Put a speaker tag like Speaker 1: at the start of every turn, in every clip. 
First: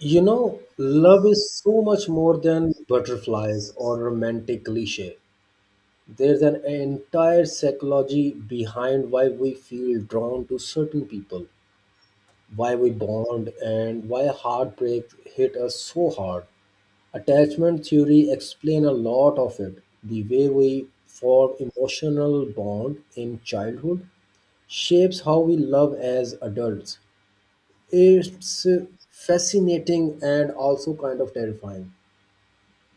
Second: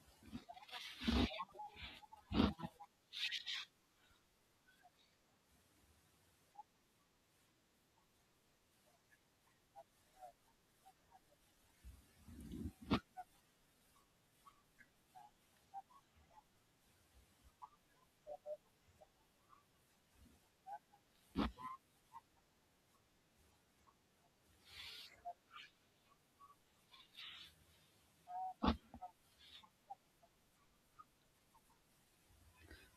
Speaker 1: You know, love is so much more than butterflies or romantic cliche. There's an entire psychology behind why we feel drawn to certain people, why we bond, and why heartbreak hit us so hard. Attachment theory explains a lot of it. The way we form emotional bond in childhood shapes how we love as adults. It's fascinating and also kind of terrifying.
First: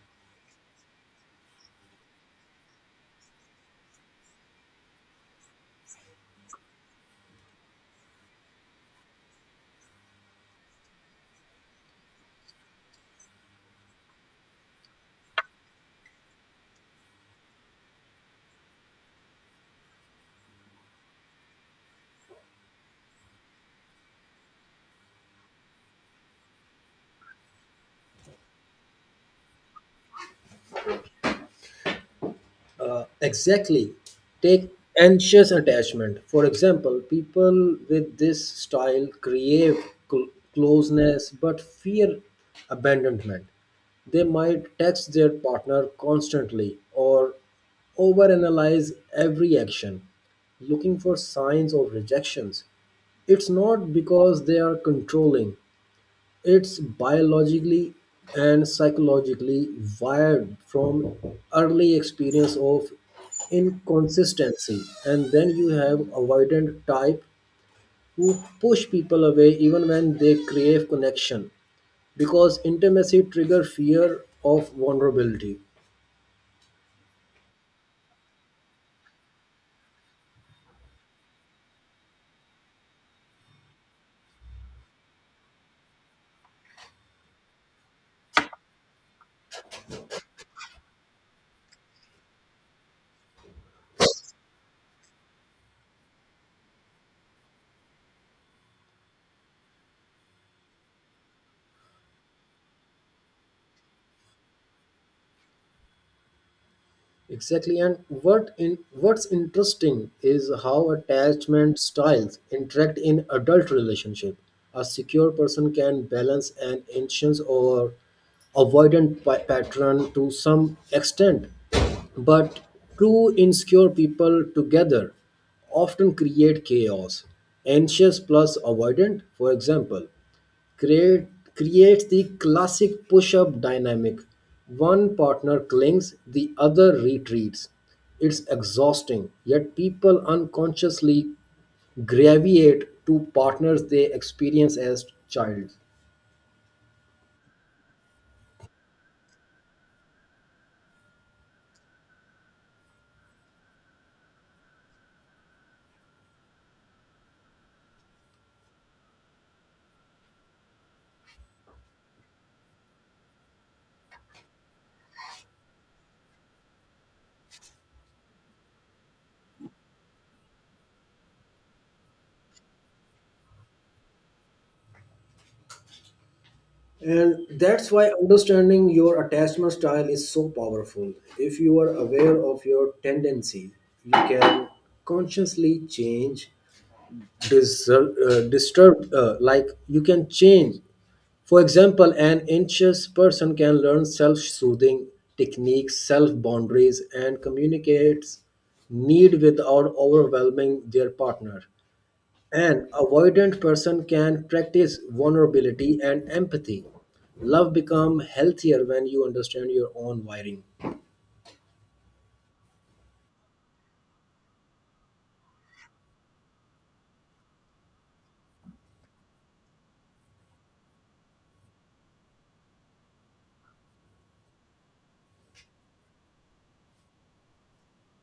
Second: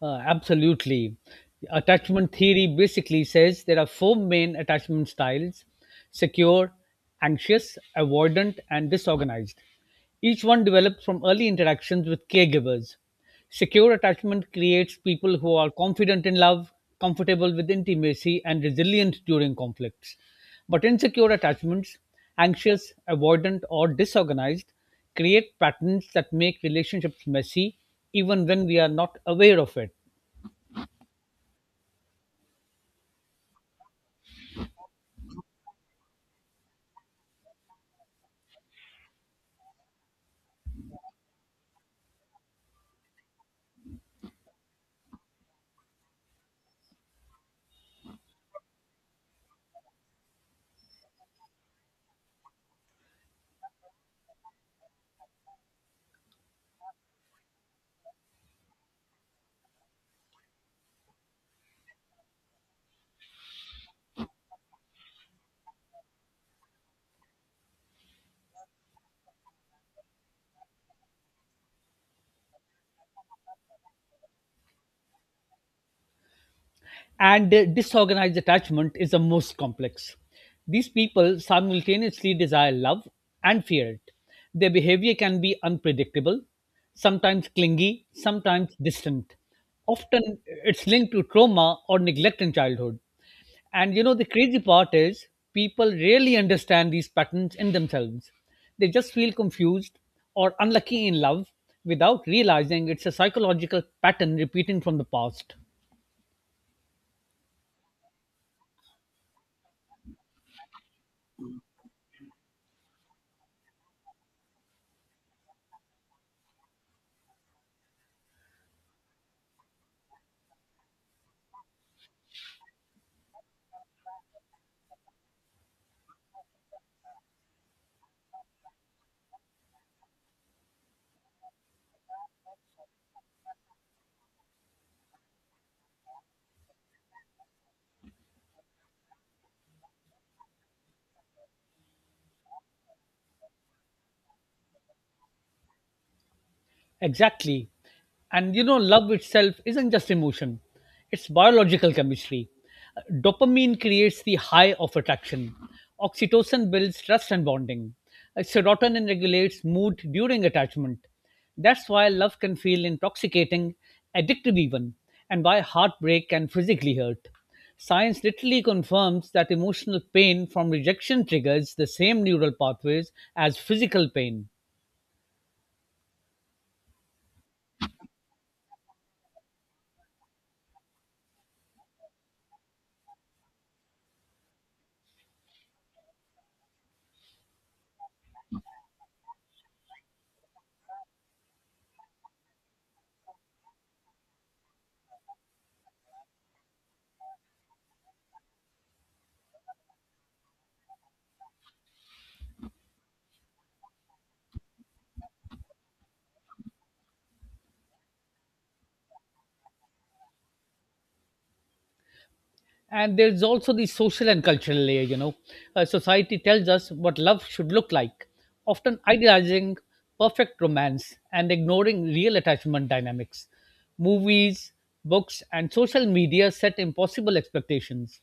Speaker 2: Absolutely. Attachment theory basically says there are four main attachment styles: secure, anxious, avoidant, and disorganized. Each one develops from early interactions with caregivers. Secure attachment creates people who are confident in love, comfortable with intimacy, and resilient during conflicts. But insecure attachments, anxious, avoidant, or disorganized, create patterns that make relationships messy even when we are not aware of it.
Speaker 1: Exactly. Take anxious attachment. For example, people with this style crave cl- closeness but fear abandonment. They might text their partner constantly or overanalyze every action, looking for signs of rejections. It's not because they are controlling, it's biologically and psychologically wired from early experience of inconsistency. And then you have avoidant type who push people away even when they crave connection because intimacy trigger fear of vulnerability.
Speaker 2: And Disorganized attachment is the most complex. These people simultaneously desire love and fear it. Their behavior can be unpredictable, sometimes clingy, sometimes distant. Often it's linked to trauma or neglect in childhood. And you know, the crazy part is people rarely understand these patterns in themselves. They just feel confused or unlucky in love without realizing it's a psychological pattern repeating from the past.
Speaker 1: Exactly, and what's interesting is how attachment styles interact in adult relationship. A secure person can balance an anxious or avoidant pattern to some extent, but two insecure people together often create chaos. Anxious plus avoidant, for example, create, creates the classic push up dynamic. One partner clings, the other retreats. It's exhausting, yet people unconsciously gravitate to partners they experience as child.
Speaker 2: Exactly. And you know, love itself isn't just emotion, it's biological chemistry. Dopamine creates the high of attraction, oxytocin builds trust and bonding, serotonin regulates mood during attachment. That's why love can feel intoxicating, addictive even, and why heartbreak can physically hurt. Science literally confirms that emotional pain from rejection triggers the same neural pathways as physical pain.
Speaker 1: And that's why understanding your attachment style is so powerful. If you are aware of your tendency, you can consciously change dis- disturbed like you can change, for example, an anxious person can learn self-soothing techniques, self-boundaries, and communicates need without overwhelming their partner. An avoidant person can practice vulnerability and empathy. Love become healthier when you understand your own wiring.
Speaker 2: And there's also the social and cultural layer, you know. Society tells us what love should look like, often idealizing perfect romance and ignoring real attachment dynamics. Movies, books, and social media set impossible expectations.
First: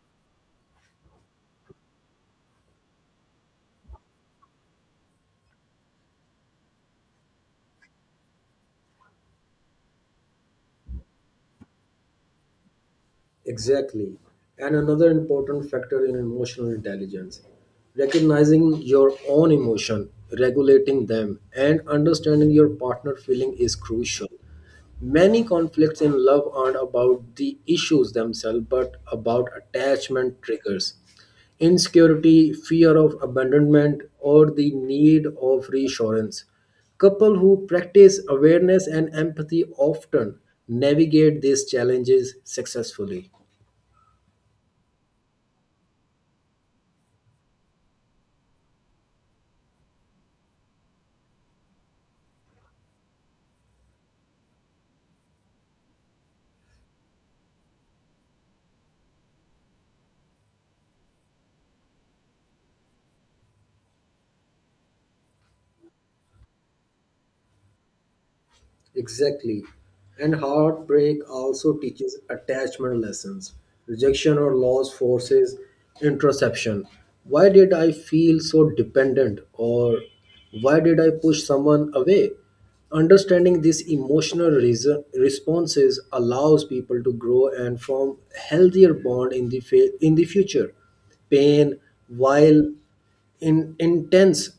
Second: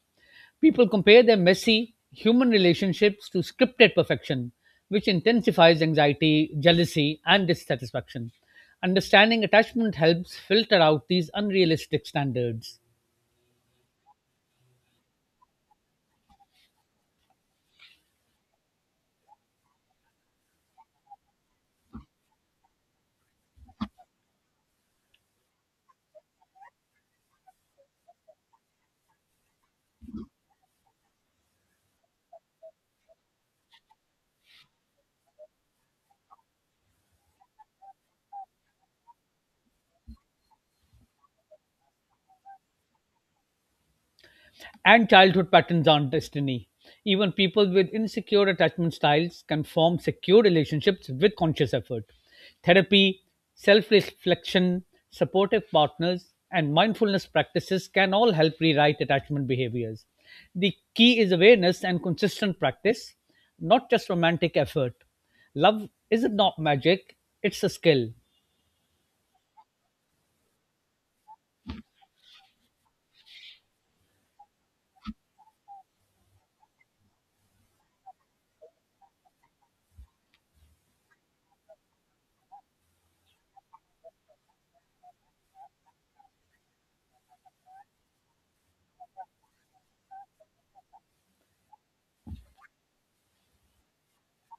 Speaker 2: People compare their messy human relationships to scripted perfection, which intensifies anxiety, jealousy, and dissatisfaction. Understanding attachment helps filter out these unrealistic standards.
Speaker 1: Exactly. And another important factor in emotional intelligence, recognizing your own emotion, regulating them, and understanding your partner feeling is crucial. Many conflicts in love aren't about the issues themselves but about attachment triggers. Insecurity, fear of abandonment, or the need of reassurance. Couple who practice awareness and empathy often navigate these challenges successfully.
Speaker 2: And childhood patterns aren't destiny. Even people with insecure attachment styles can form secure relationships with conscious effort. Therapy, self reflection, supportive partners, and mindfulness practices can all help rewrite attachment behaviors. The key is awareness and consistent practice, not just romantic effort. Love isn't not magic, it's a skill.
Speaker 1: Exactly. And heartbreak also teaches attachment lessons. Rejection or loss forces introspection. Why did I feel so dependent? Or why did I push someone away? Understanding these responses allows people to grow and form healthier bond in in the future. Pain, while intense,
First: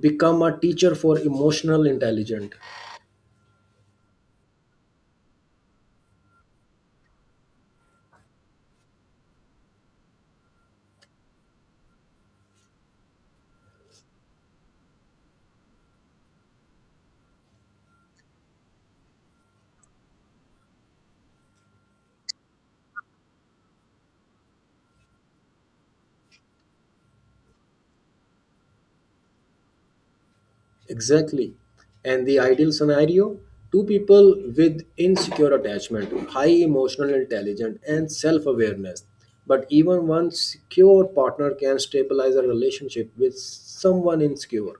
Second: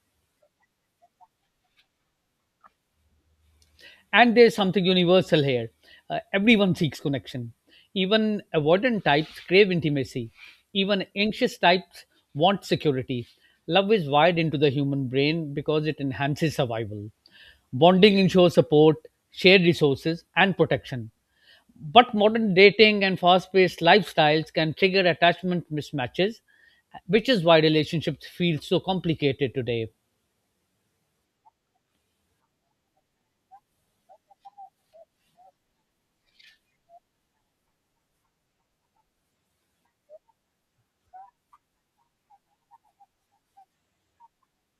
Speaker 1: become a teacher for emotional intelligence.
Speaker 2: And there's something universal here. Everyone seeks connection. Even avoidant types crave intimacy, even anxious types want security. Love is wired into the human brain because it enhances survival. Bonding ensures support, shared resources, and protection. But modern dating and fast-paced lifestyles can trigger attachment mismatches, which is why relationships feel so complicated today.
Speaker 1: Exactly. And the ideal scenario, two people with insecure attachment, high emotional intelligence, and self awareness. But even one secure partner can stabilize a relationship with someone insecure.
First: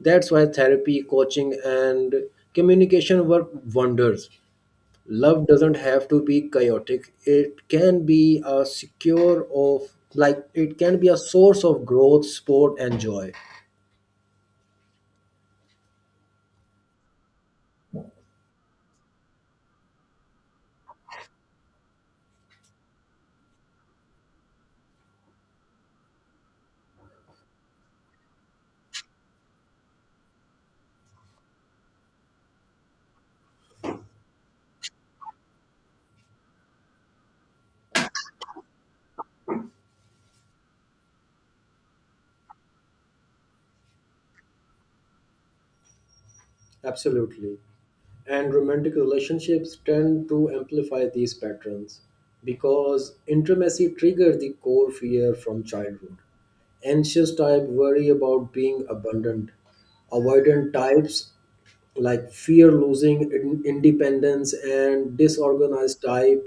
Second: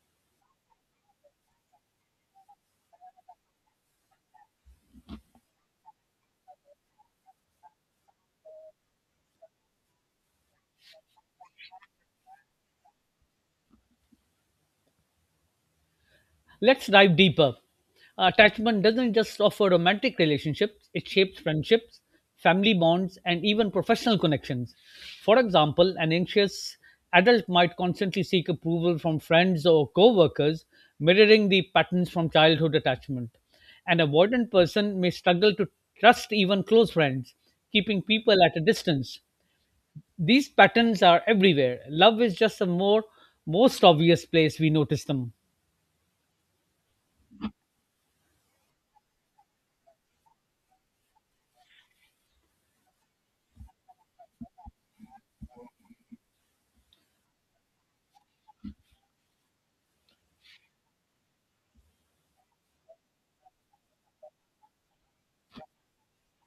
Speaker 1: That's why therapy, coaching, and communication work wonders. Love doesn't have to be chaotic, it can be a secure of like it can be a source of growth, sport, and joy.
Speaker 2: Let's dive deeper. Attachment doesn't just offer romantic relationships, it shapes friendships, family bonds, and even professional connections. For example, an anxious adult might constantly seek approval from friends or co workers, mirroring the patterns from childhood attachment. An avoidant person may struggle to trust even close friends, keeping people at a distance. These patterns are everywhere. Love is just a more most obvious place we notice them.
Speaker 1: Absolutely. And romantic relationships tend to amplify these patterns because intimacy triggers the core fear from childhood. Anxious type worry about being abandoned. Avoidant types like fear losing independence, and disorganized type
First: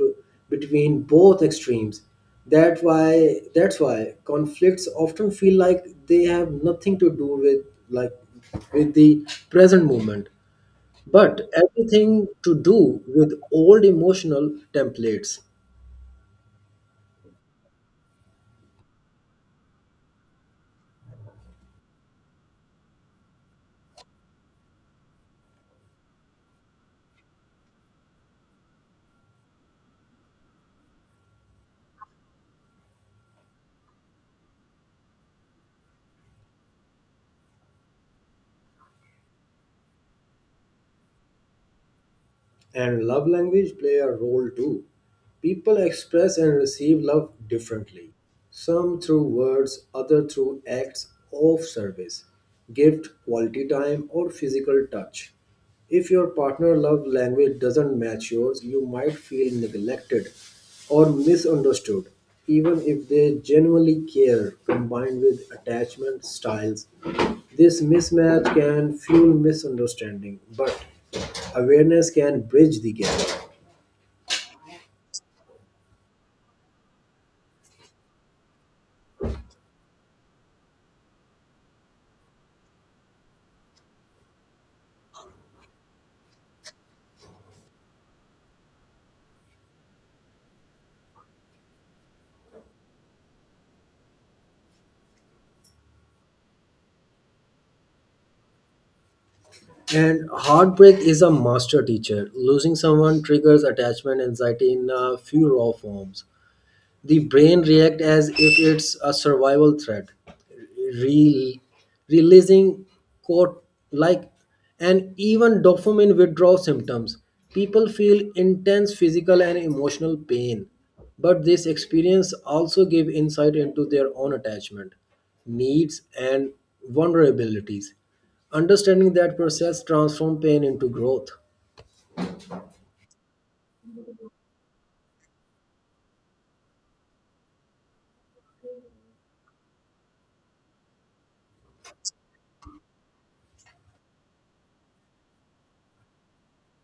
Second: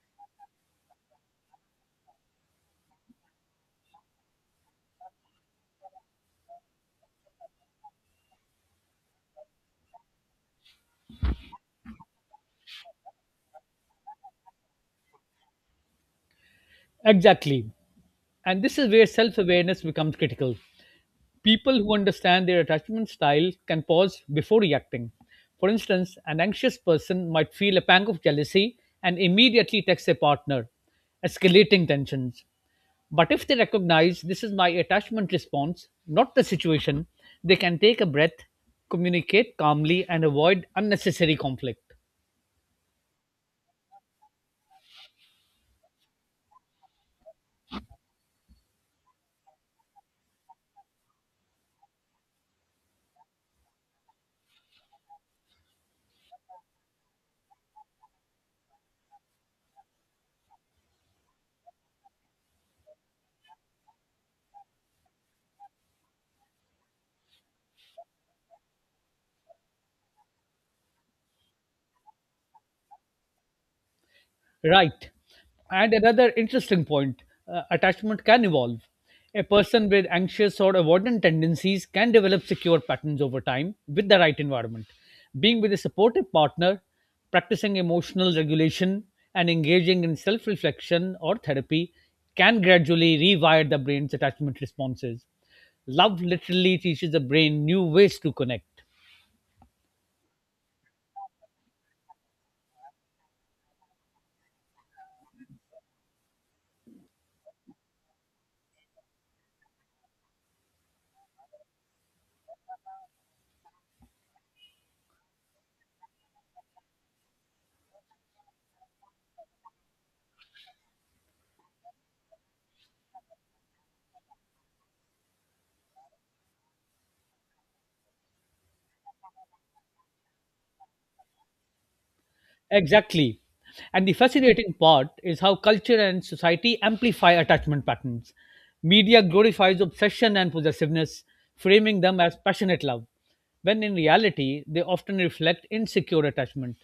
Speaker 1: between both extremes. That's why conflicts often feel like they have nothing to do with, like, with the present moment, but everything to do with old emotional templates.
Speaker 2: Exactly. And this is where self awareness becomes critical. People who understand their attachment style can pause before reacting. For instance, an anxious person might feel a pang of jealousy and immediately text their partner, escalating tensions. But if they recognize this is my attachment response, not the situation, they can take a breath, communicate calmly, and avoid unnecessary conflict.
Speaker 1: And love language play a role too. People express and receive love differently. Some through words, other through acts of service, gift, quality time, or physical touch. If your partner love language doesn't match yours, you might feel neglected or misunderstood. Even if they genuinely care, combined with attachment styles, this mismatch can fuel misunderstanding, but awareness can bridge the gap.
Speaker 2: Right. And another interesting point: attachment can evolve. A person with anxious or avoidant tendencies can develop secure patterns over time with the right environment. Being with a supportive partner, practicing emotional regulation, and engaging in self reflection or therapy can gradually rewire the brain's attachment responses. Love literally teaches the brain new ways to connect.
Speaker 1: And heartbreak is a master teacher. Losing someone triggers attachment anxiety in a few raw forms. The brain reacts as if it's a survival threat, Re- releasing quote like and even dopamine withdrawal symptoms. People feel intense physical and emotional pain, but this experience also give insight into their own attachment needs and vulnerabilities. Understanding that process transforms pain into growth.
Speaker 2: Exactly. And the fascinating part is how culture and society amplify attachment patterns. Media glorifies obsession and possessiveness, framing them as passionate love, when in reality, they often reflect insecure attachment.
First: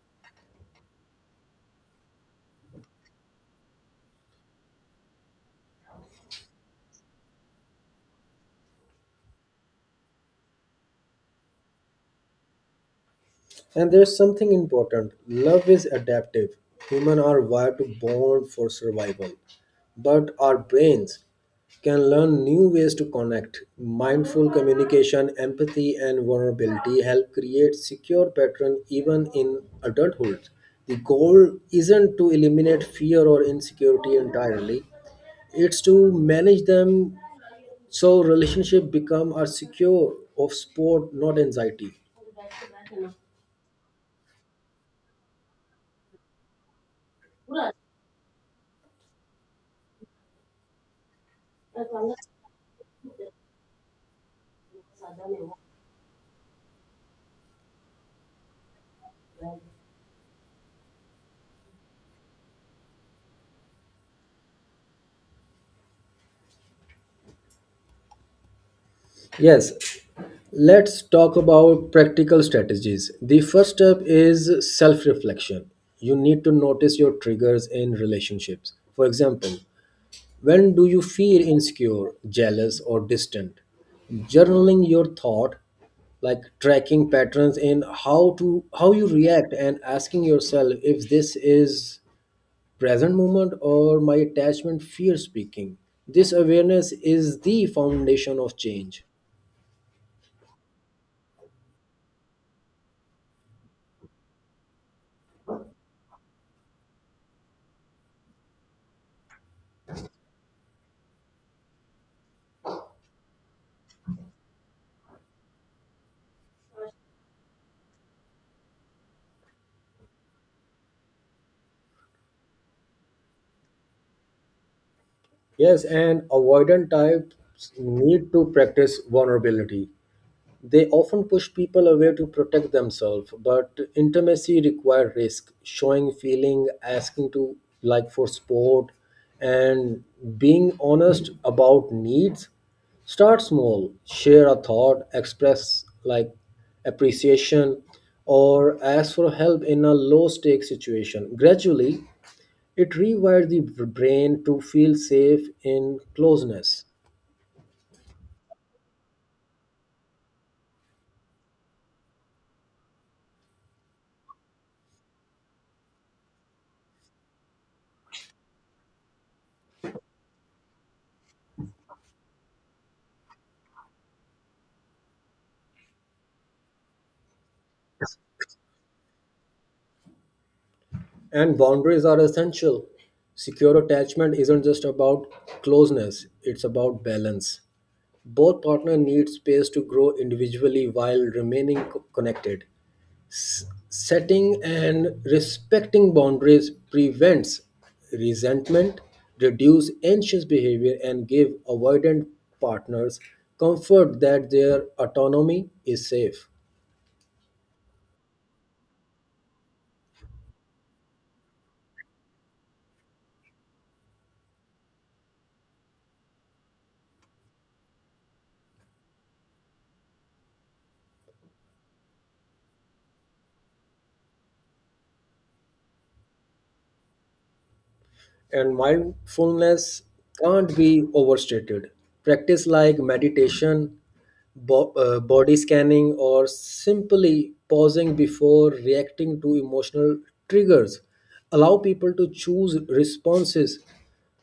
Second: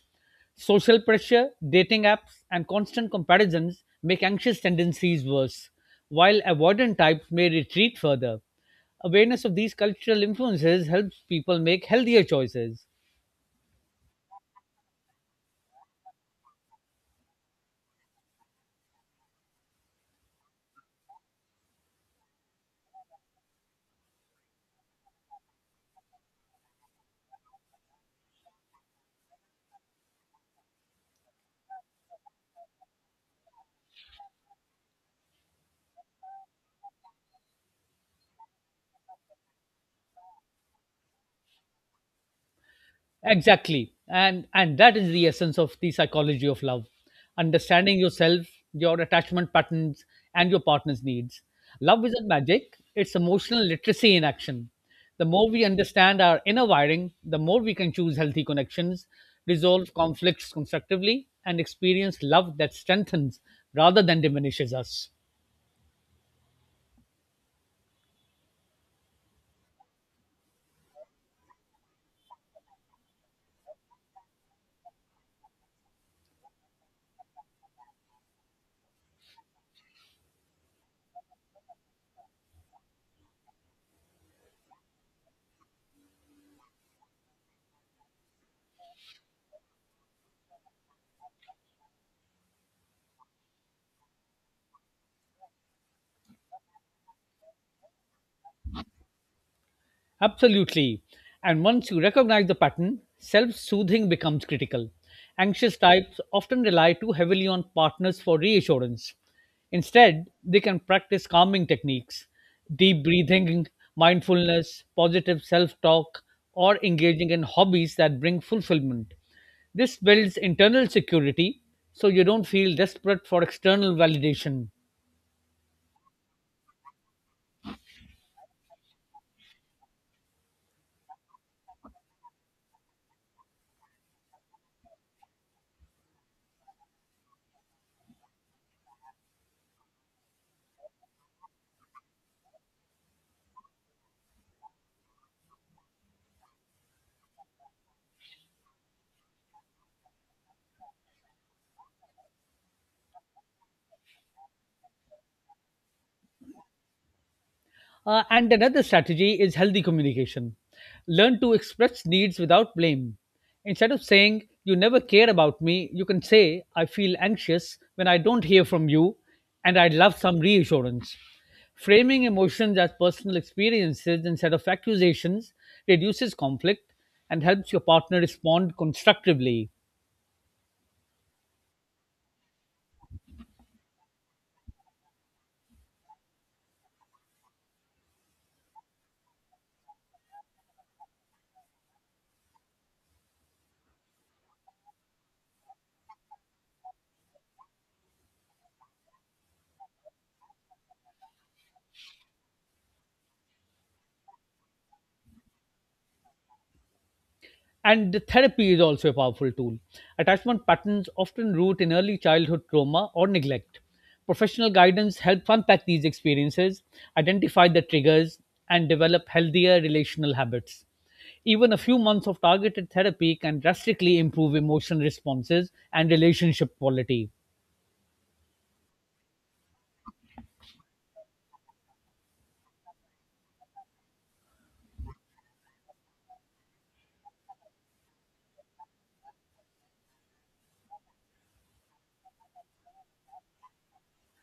Speaker 2: Social pressure, dating apps, and constant comparisons make anxious tendencies worse, while avoidant types may retreat further. Awareness of these cultural influences helps people make healthier choices.
Speaker 1: And there's something important, love is adaptive. Humans are wired to bond for survival, but our brains can learn new ways to connect. Mindful communication, empathy, and vulnerability help create secure patterns even in adulthood. The goal isn't to eliminate fear or insecurity entirely, it's to manage them so relationship become a secure of sport, not anxiety.
Speaker 2: Exactly. And that is the essence of the psychology of love. Understanding yourself, your attachment patterns, and your partner's needs. Love isn't magic, it's emotional literacy in action. The more we understand our inner wiring, the more we can choose healthy connections, resolve conflicts constructively, and experience love that strengthens rather than diminishes us.
Speaker 1: Yes. Let's talk about practical strategies. The first step is self reflection. You need to notice your triggers in relationships. For example, when do you feel insecure, jealous, or distant? Journaling your thought, like tracking patterns in how you react and asking yourself if this is present moment or my attachment fear speaking. This awareness is the foundation of change.
Speaker 2: Absolutely. And once you recognize the pattern, self soothing becomes critical. Anxious types often rely too heavily on partners for reassurance. Instead, they can practice calming techniques, deep breathing, mindfulness, positive self talk, or engaging in hobbies that bring fulfillment. This builds internal security so you don't feel desperate for external validation.
Speaker 1: Yes, and avoidant types need to practice vulnerability. They often push people away to protect themselves, but intimacy requires risk, showing feeling, asking to like for support, and being honest about needs. Start small, share a thought, express like appreciation, or ask for help in a low stake situation. Gradually, it rewires the brain to feel safe in closeness.
Speaker 2: And another strategy is healthy communication. Learn to express needs without blame. Instead of saying, "You never care about me," you can say, "I feel anxious when I don't hear from you and I'd love some reassurance." Framing emotions as personal experiences instead of accusations reduces conflict and helps your partner respond constructively.
Speaker 1: And boundaries are essential. Secure attachment isn't just about closeness, it's about balance. Both partners need space to grow individually while remaining connected. Setting and respecting boundaries prevents resentment, reduce anxious behavior, and give avoidant partners comfort that their autonomy is safe.
Speaker 2: And the therapy is also a powerful tool. Attachment patterns often root in early childhood trauma or neglect. Professional guidance helps unpack these experiences, identify the triggers, and develop healthier relational habits. Even a few months of targeted therapy can drastically improve emotional responses and relationship quality.
Speaker 1: And mindfulness can't be overstated. Practice like meditation, body scanning, or simply pausing before reacting to emotional triggers allow people to choose responses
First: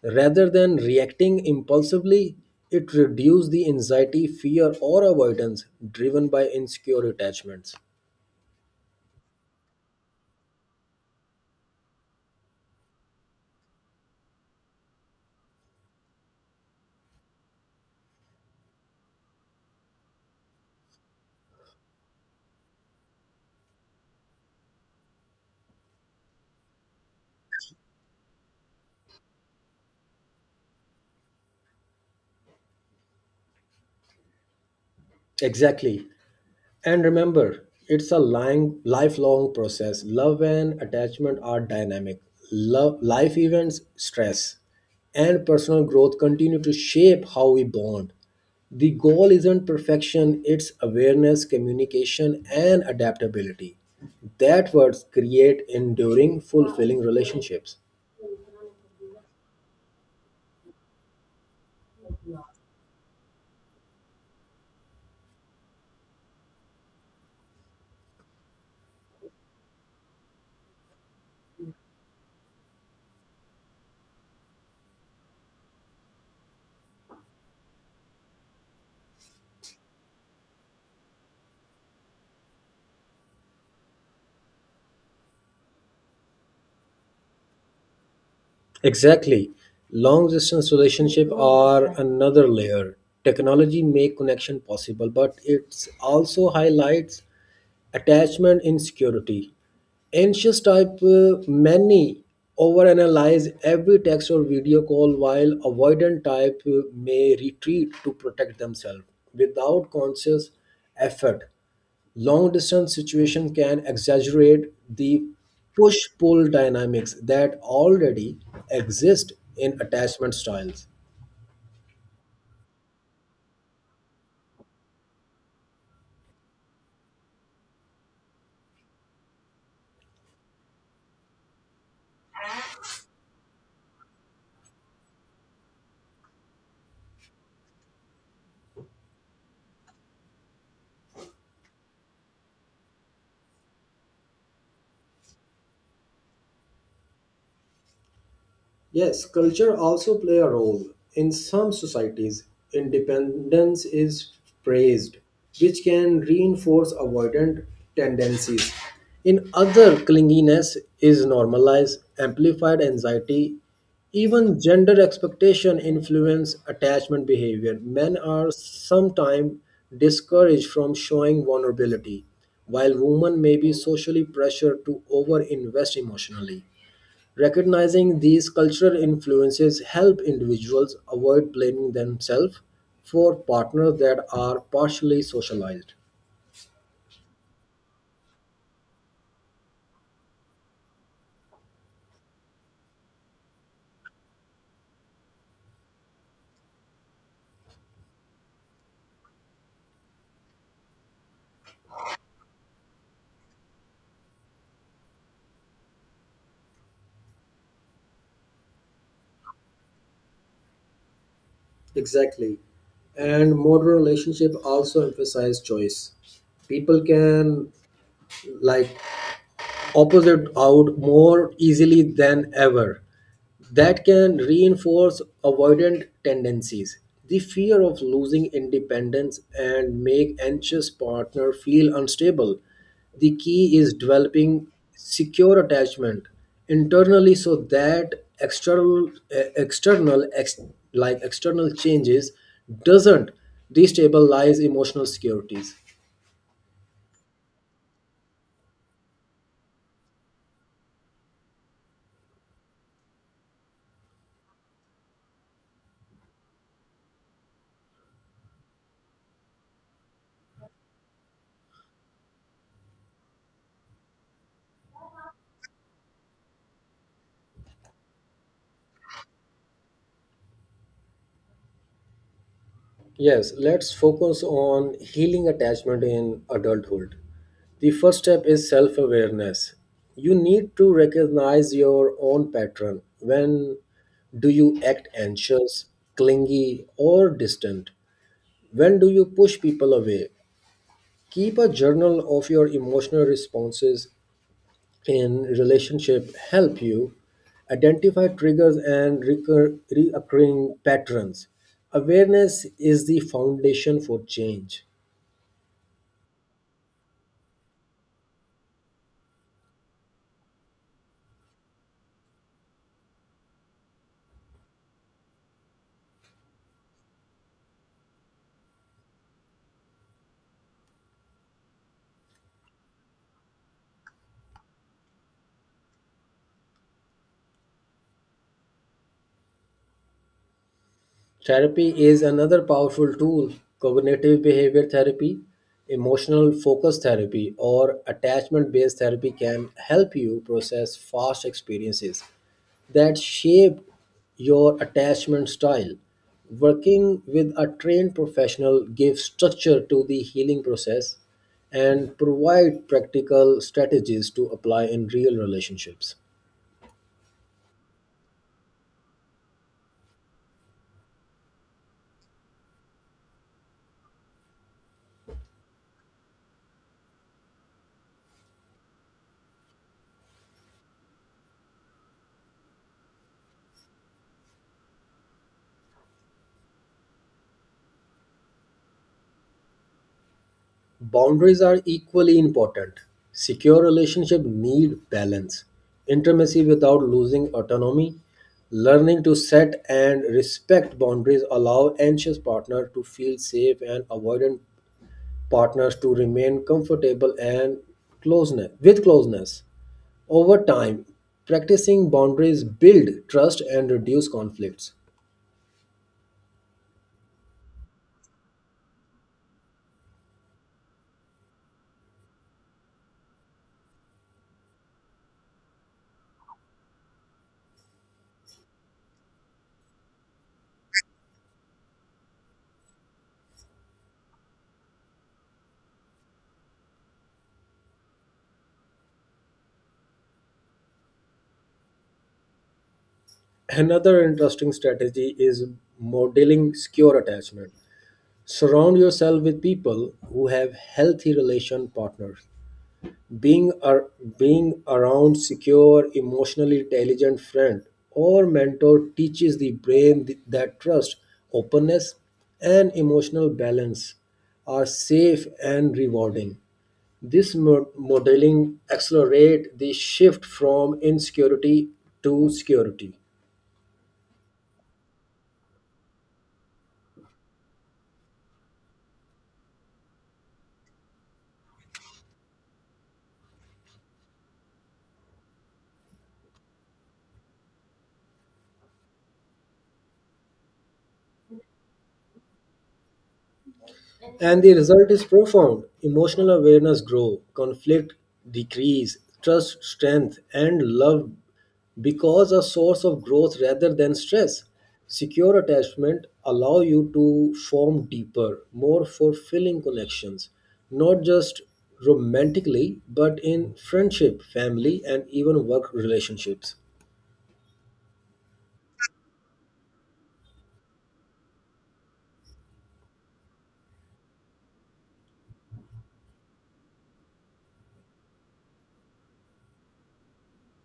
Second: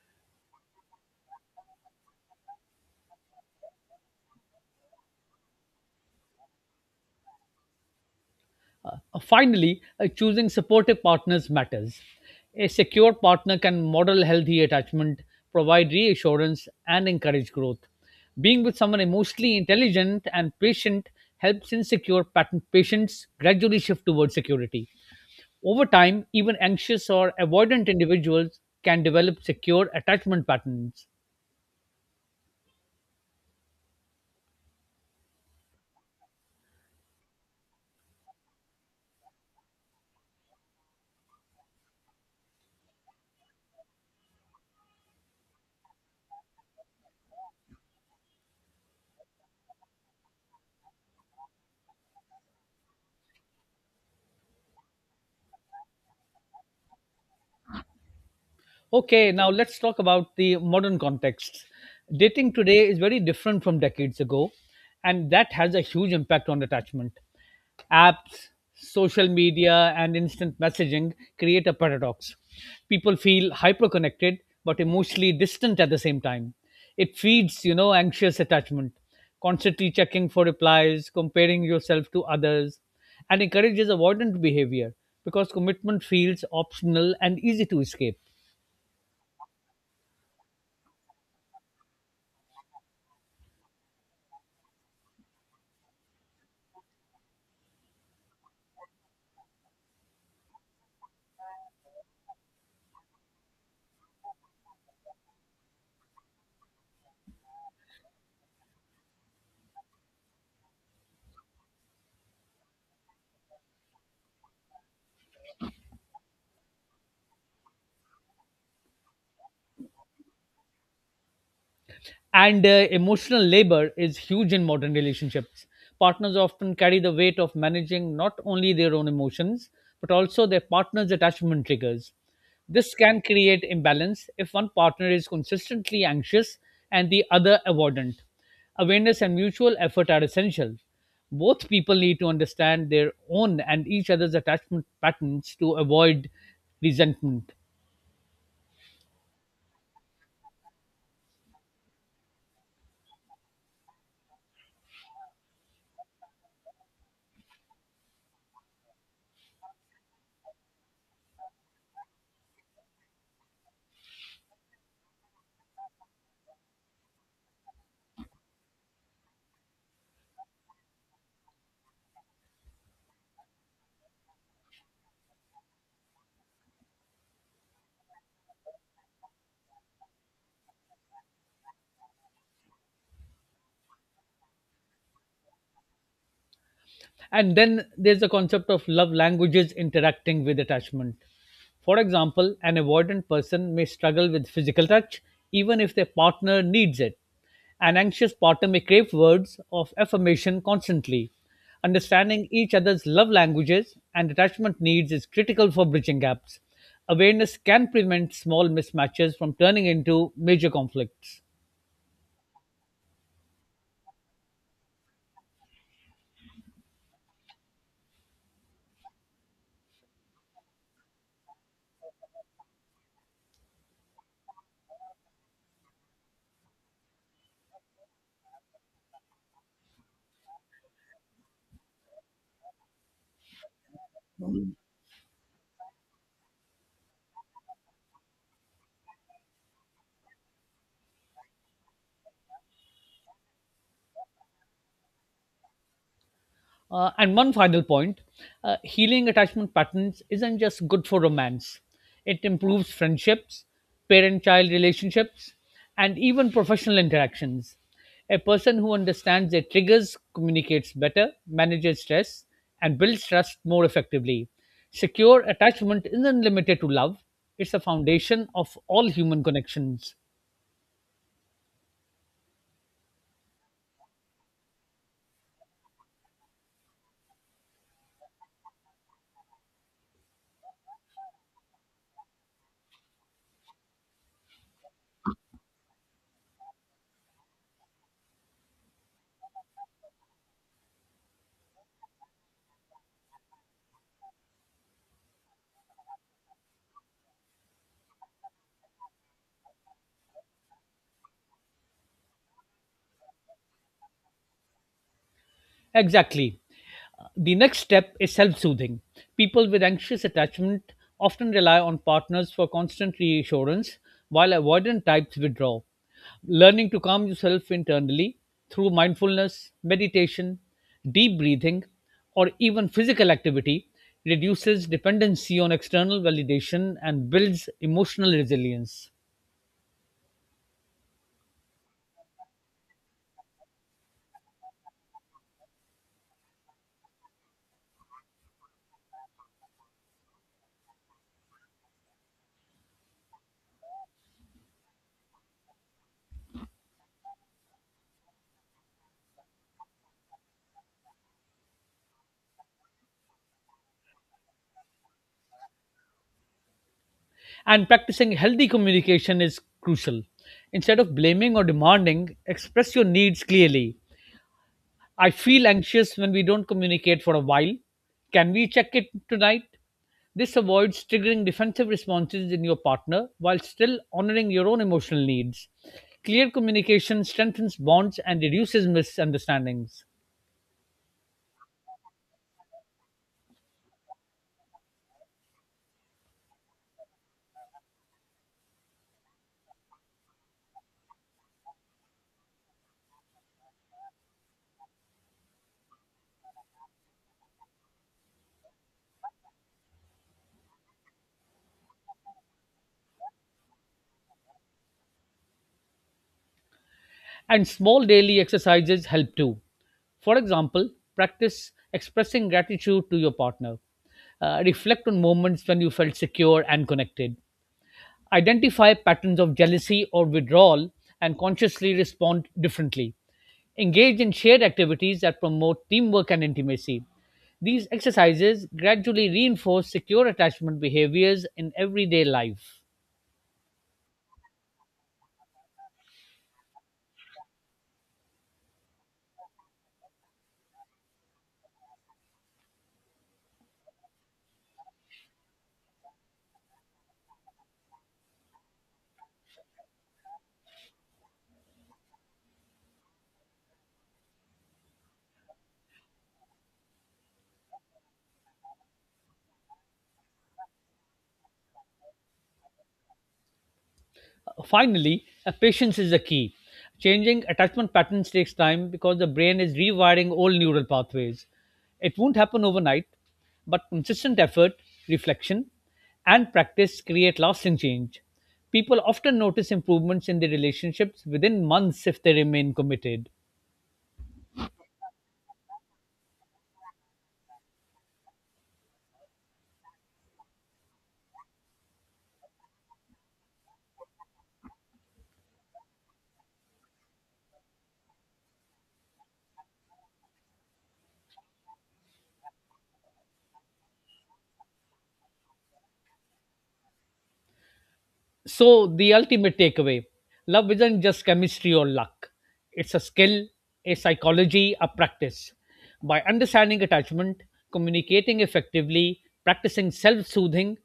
Speaker 1: rather than reacting impulsively. It reduces the anxiety, fear, or avoidance driven by insecure attachments.
Speaker 2: Finally, choosing supportive partners matters. A secure partner can model healthy attachment, provide reassurance, and encourage growth. Being with someone emotionally intelligent and patient helps insecure patients gradually shift towards security. Over time, even anxious or avoidant individuals can develop secure attachment patterns.
Speaker 1: Exactly. And remember, it's a lying, lifelong process. Love and attachment are dynamic. Love, life events, stress, and personal growth continue to shape how we bond. The goal isn't perfection, it's awareness, communication, and adaptability. That words create enduring, fulfilling relationships.
Speaker 2: Okay, now let's talk about the modern context. Dating today is very different from decades ago, and that has a huge impact on attachment. Apps, social media, and instant messaging create a paradox. People feel hyper connected but emotionally distant at the same time. It feeds, you know, anxious attachment, constantly checking for replies, comparing yourself to others, and encourages avoidant behavior because commitment feels optional and easy to escape.
Speaker 1: Exactly. Long distance relationships are another layer. Technology make connection possible, but it also highlights attachment insecurity. Anxious type many overanalyze every text or video call, while avoidant type may retreat to protect themselves without conscious effort. Long distance situation can exaggerate the push pull dynamics that already exist in attachment styles.
Speaker 2: And emotional labor is huge in modern relationships. Partners often carry the weight of managing not only their own emotions, but also their partner's attachment triggers. This can create imbalance if one partner is consistently anxious and the other avoidant. Awareness and mutual effort are essential. Both people need to understand their own and each other's attachment patterns to avoid resentment.
Speaker 1: Yes, culture also play a role. In some societies, independence is praised, which can reinforce avoidant tendencies. In other, clinginess is normalized, amplified anxiety. Even gender expectation influence attachment behavior. Men are sometimes discouraged from showing vulnerability, while women may be socially pressured to overinvest emotionally. Recognizing these cultural influences help individuals avoid blaming themselves for partners that are partially socialized.
Speaker 2: And then there's the concept of love languages interacting with attachment. For example, an avoidant person may struggle with physical touch even if their partner needs it. An anxious partner may crave words of affirmation constantly. Understanding each other's love languages and attachment needs is critical for bridging gaps. Awareness can prevent small mismatches from turning into major conflicts.
Speaker 1: Exactly. And modern relationship also emphasize choice. People can, like, opposite out more easily than ever. That can reinforce avoidant tendencies. The fear of losing independence and make anxious partner feel unstable. The key is developing secure attachment internally so that external eh, external ex, like external changes doesn't destabilize emotional securities.
Speaker 2: And one final point: healing attachment patterns isn't just good for romance, it improves friendships, parent child relationships, and even professional interactions. A person who understands their triggers communicates better, manages stress, and builds trust more effectively. Secure attachment isn't limited to love, it's a foundation of all human connections.
Speaker 1: Yes, let's focus on healing attachment in adulthood. The first step is self awareness. You need to recognize your own pattern. When do you act anxious, clingy, or distant? When do you push people away? Keep a journal of your emotional responses in relationship help you identify triggers and reoccurring patterns. Awareness is the foundation for change.
Speaker 2: Exactly. The next step is self soothing. People with anxious attachment often rely on partners for constant reassurance, while avoidant types withdraw. Learning to calm yourself internally through mindfulness, meditation, deep breathing, or even physical activity reduces dependency on external validation and builds emotional resilience.
Speaker 1: Therapy is another powerful tool. Cognitive behavior therapy, emotional focus therapy, or attachment based therapy can help you process past experiences that shape your attachment style. Working with a trained professional gives structure to the healing process and provide practical strategies to apply in real relationships.
Speaker 2: And practicing healthy communication is crucial. Instead of blaming or demanding, express your needs clearly: "I feel anxious when we don't communicate for a while. Can we check it tonight?" This avoids triggering defensive responses in your partner while still honoring your own emotional needs. Clear communication strengthens bonds and reduces misunderstandings.
Speaker 1: Boundaries are equally important. Secure relationships need balance, intimacy without losing autonomy. Learning to set and respect boundaries allow anxious partners to feel safe and avoidant partners to remain comfortable and closeness. Over time, practicing boundaries build trust and reduce conflicts.
Speaker 2: And small daily exercises help too. For example, practice expressing gratitude to your partner. Reflect on moments when you felt secure and connected. Identify patterns of jealousy or withdrawal and consciously respond differently. Engage in shared activities that promote teamwork and intimacy. These exercises gradually reinforce secure attachment behaviors in everyday life.
Speaker 1: Another interesting strategy is modeling secure attachment. Surround yourself with people who have healthy relation partners. Being, ar- Being around secure, emotionally intelligent friend or mentor teaches the brain that trust, openness, and emotional balance are safe and rewarding. This modeling accelerate the shift from insecurity to security.
Speaker 2: Finally, patience is the key. Changing attachment patterns takes time because the brain is rewiring old neural pathways. It won't happen overnight, but consistent effort, reflection, and practice create lasting change. People often notice improvements in their relationships within months if they remain committed.
Speaker 1: And the result is profound. Emotional awareness grow, conflict decrease, trust strength, and love because a source of growth rather than stress. Secure attachment allow you to form deeper, more fulfilling connections, not just romantically, but in friendship, family, and even work relationships.
Speaker 2: So, the ultimate takeaway: love isn't just chemistry or luck, it's a skill, a psychology, a practice. By understanding attachment, communicating effectively, practicing self soothing,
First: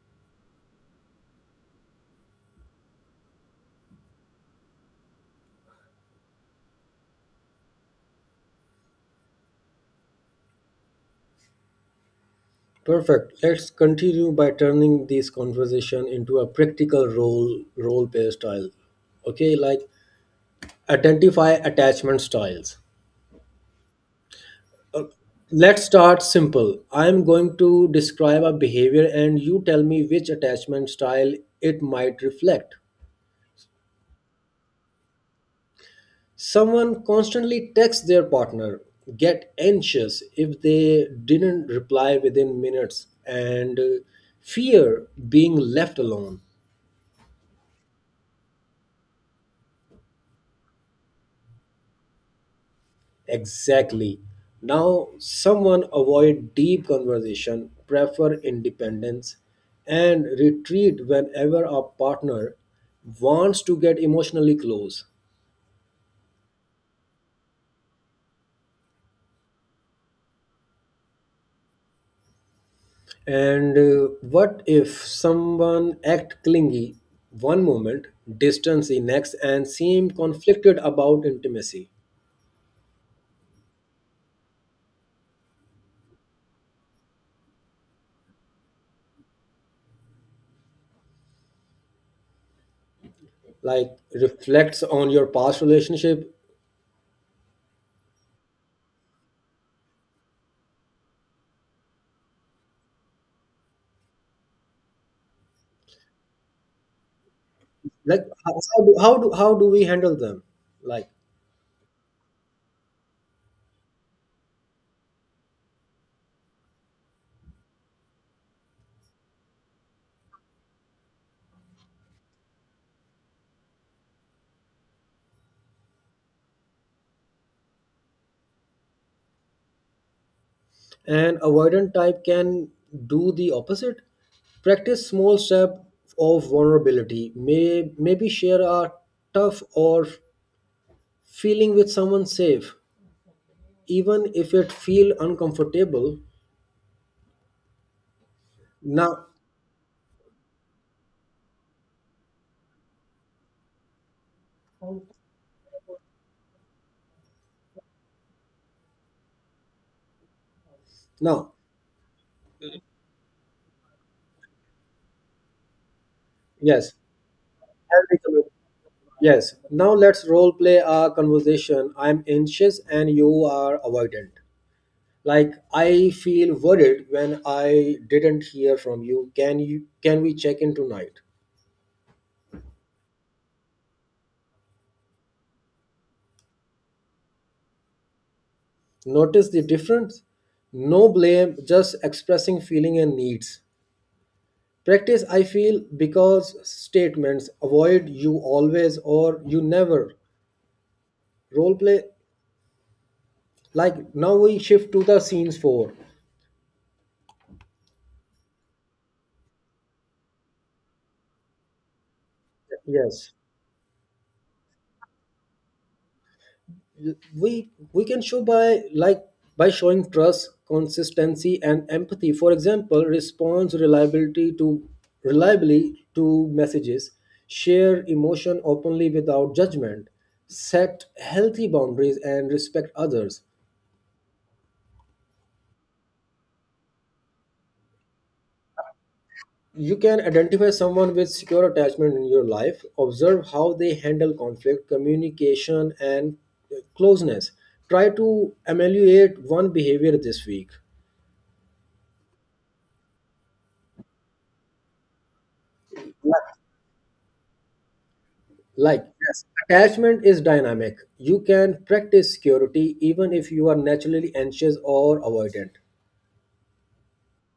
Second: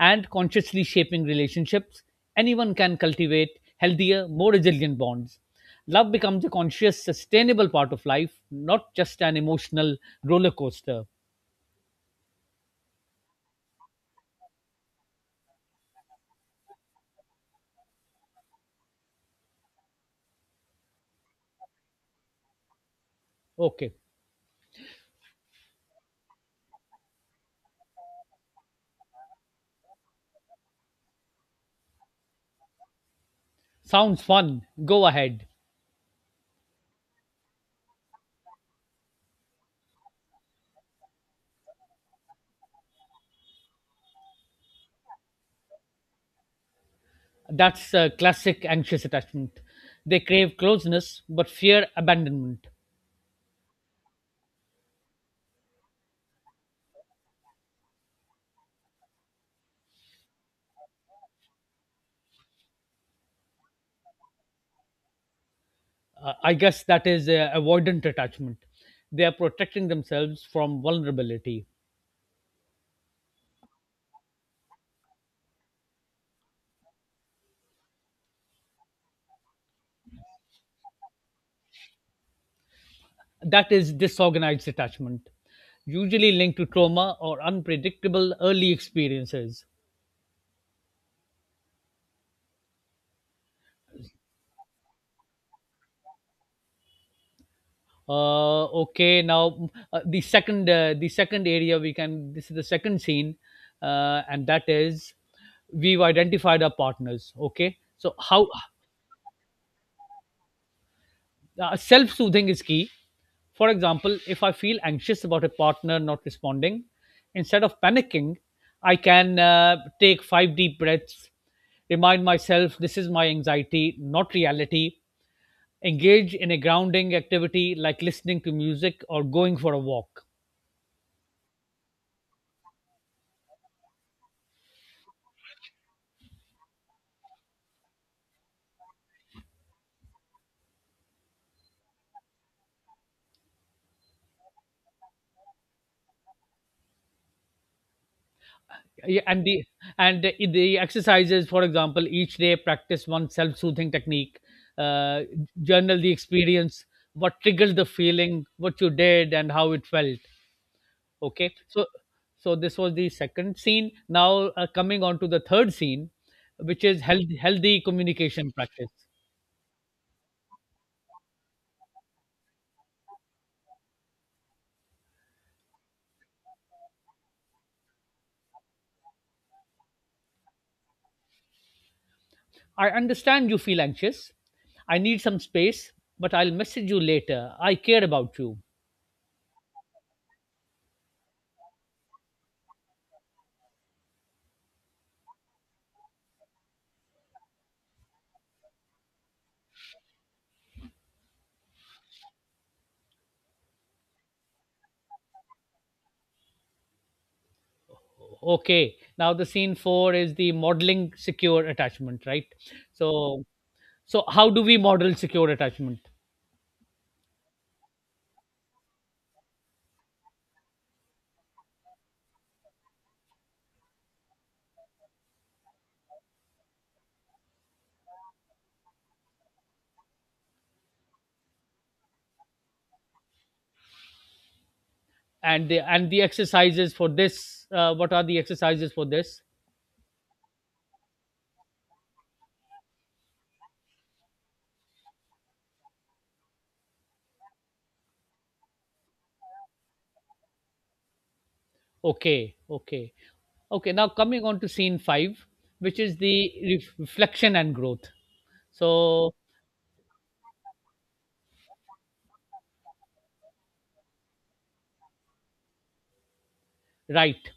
Speaker 2: and consciously shaping relationships, anyone can cultivate healthier, more resilient bonds. Love becomes a conscious, sustainable part of life, not just an emotional roller coaster.
Speaker 1: Perfect. Let's continue by turning this conversation into a practical role play style. Okay, like identify attachment styles.
Speaker 2: Okay,
Speaker 1: Let's start simple. I'm going to describe a behavior and you tell me which attachment style it might reflect.
Speaker 2: sounds fun. Go ahead.
Speaker 1: Someone constantly texts their partner, get anxious if they didn't reply within minutes, and fear being left alone.
Speaker 2: That's a classic anxious attachment. They crave closeness but fear abandonment.
Speaker 1: Exactly. Now, someone avoid deep conversation, prefer independence, and retreat whenever a partner wants to get emotionally close.
Speaker 2: I guess that is avoidant attachment. They are protecting themselves from vulnerability.
Speaker 1: And what if someone act clingy one moment, distance the next, and seem conflicted about intimacy?
Speaker 2: That is disorganized attachment, usually linked to trauma or unpredictable early experiences.
Speaker 1: Like reflects on your past relationship.
Speaker 2: Okay, now the second area we can, this is the second scene, and that is we've identified our partners. Okay, so
Speaker 1: Like
Speaker 2: how?
Speaker 1: how how do we handle them? Like.
Speaker 2: Self soothing is key. For example, if I feel anxious about a partner not responding, instead of panicking, I can take 5 deep breaths, remind myself this is my anxiety, not reality, engage in a grounding activity like listening to music or going for a walk.
Speaker 1: An avoidant type can do the opposite. Practice small step of vulnerability. Maybe share a tough or feeling with someone safe, even if it feel uncomfortable.
Speaker 2: Yeah,
Speaker 1: Now,
Speaker 2: and the exercises, for example, each day practice one self-soothing technique, uh, journal the experience, what triggered the feeling, what you did, and how it felt. Okay,
Speaker 1: now,
Speaker 2: so so this was the second scene. Now coming on to the third scene, which
Speaker 1: yes,
Speaker 2: is healthy
Speaker 1: healthy commu-
Speaker 2: communication practice.
Speaker 1: yes. Now let's role play a conversation. I'm anxious and you are avoidant. Like I feel worried when I didn't hear from you. Can we check in tonight?
Speaker 2: I understand you feel anxious. I need some space, but I'll message you later. I care about you.
Speaker 1: Notice the difference? No blame, just expressing feeling and needs. Practice I feel because statements avoid you always or you never. Role play like now we shift to the scenes four.
Speaker 2: Okay, now the scene 4 is the modeling secure attachment, right?
Speaker 1: Yes.
Speaker 2: So so how do we model secure attachment?
Speaker 1: We can show by like by showing trust consistency and empathy, for example response reliability to reliably to messages, share emotion openly without judgment, set healthy boundaries and respect others.
Speaker 2: And the exercises for this, what are the exercises for this?
Speaker 1: You can identify someone with secure attachment in your life, observe how they handle conflict communication and closeness, try to ameliorate one behavior this week.
Speaker 2: Okay, okay, okay. Now coming on to scene 5, which is the reflection and growth.
Speaker 1: Like
Speaker 2: So,
Speaker 1: yes, attachment is dynamic. You can practice security even if you are naturally anxious or avoidant.
Speaker 2: right,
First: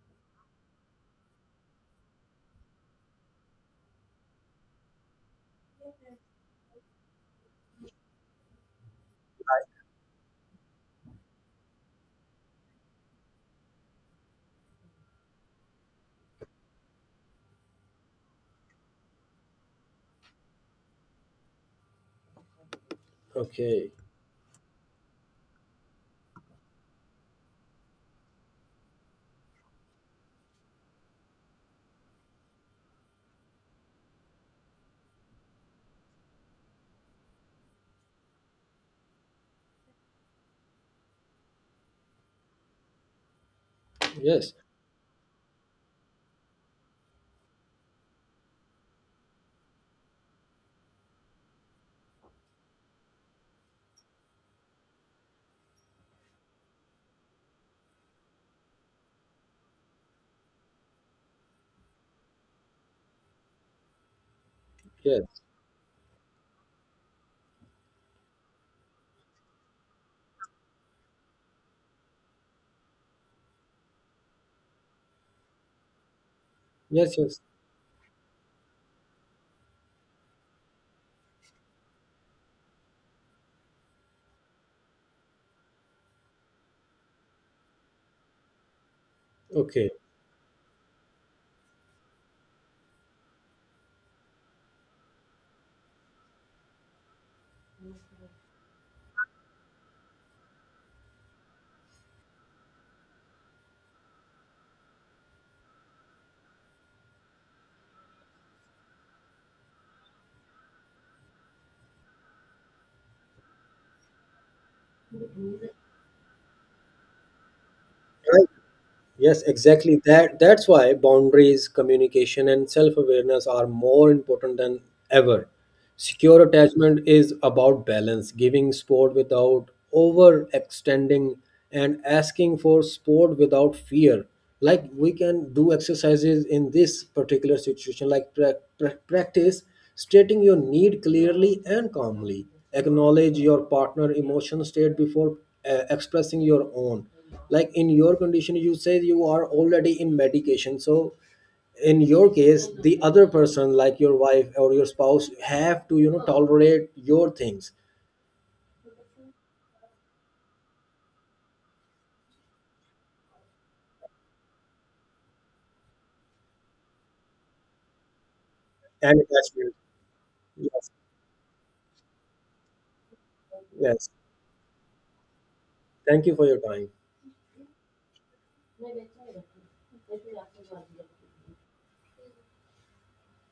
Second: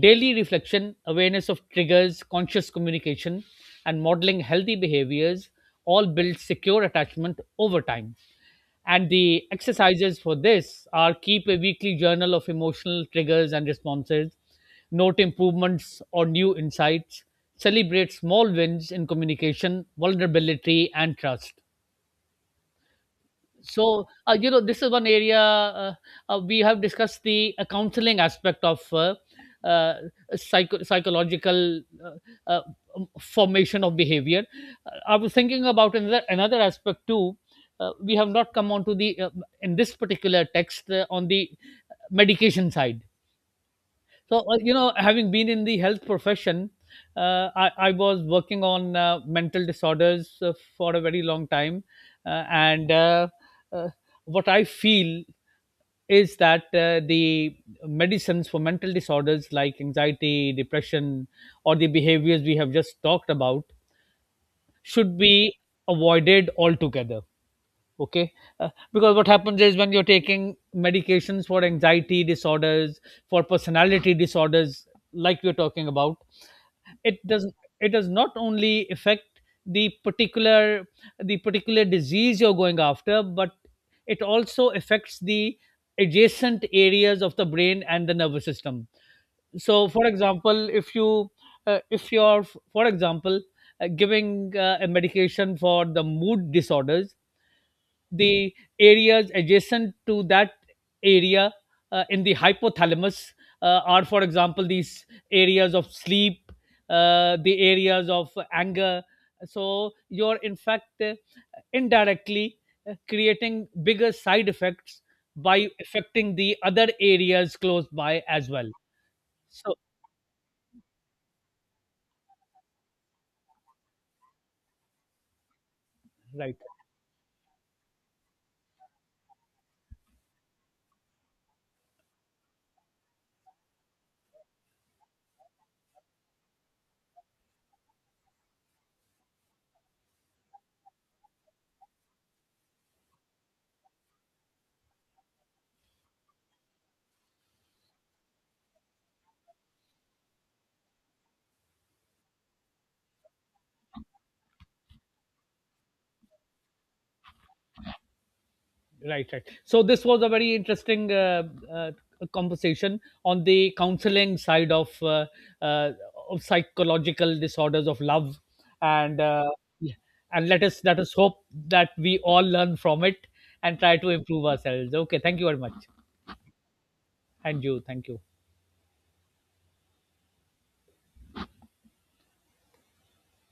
Speaker 2: daily reflection, awareness of triggers, conscious communication, and modeling healthy behaviors all build secure attachment over time. And the exercises for this are: keep a weekly journal of emotional triggers and responses, note improvements or new insights, celebrate small wins in communication, vulnerability, and trust.
Speaker 1: Okay.
Speaker 2: So you know, this is one area. We have discussed the counseling aspect of uh, psychological uh, formation of behavior. I was thinking about another aspect too. We have not come on to the, in this particular text, on the medication side. So,
Speaker 1: Yes.
Speaker 2: you know, having been in the health profession, I was working on mental disorders for a very long time. And uh, what I feel is that the medicines for mental disorders like anxiety, depression, or the behaviors we have just talked about should
Speaker 1: Yes.
Speaker 2: be avoided altogether. Okay. Because what happens is when you're taking medications for anxiety disorders, for personality disorders like we're talking about,
Speaker 1: Yes.
Speaker 2: it
Speaker 1: Yes.
Speaker 2: does, it does not only affect the particular the particular disease you're going after, but it also affects the adjacent areas of the brain and the nervous system. So
Speaker 1: Okay.
Speaker 2: for example, if you if you're for example giving a medication for the mood disorders, the areas adjacent to that area, in the hypothalamus, are, for example, these areas of sleep, the areas of anger. So you're, in fact, indirectly, creating bigger side effects by affecting the other areas close by
Speaker 1: Right.
Speaker 2: as well.
Speaker 1: Yes,
Speaker 2: So,
Speaker 1: exactly. That's why boundaries, communication, and self-awareness are more important than ever. Secure
Speaker 2: right.
Speaker 1: attachment is about balance, giving support without overextending and asking for support without fear. Like we can do exercises in this particular situation, like practice stating your need clearly and calmly. Acknowledge your partner emotional state before expressing your own, like in your condition you say you are already in medication, so in your case the other person like your wife or your spouse have to, you know, tolerate your things
Speaker 2: Right, right. So this was a very interesting uh, conversation on the counseling side uh, of psychological disorders of love,
Speaker 1: and
Speaker 2: and
Speaker 1: attachment.
Speaker 2: yeah. and let us
Speaker 1: Yes.
Speaker 2: let us hope that we all learn from it and try
Speaker 1: Yes,
Speaker 2: to improve ourselves. Okay, thank you very much,
Speaker 1: thank you for your time.
Speaker 2: and you, thank you.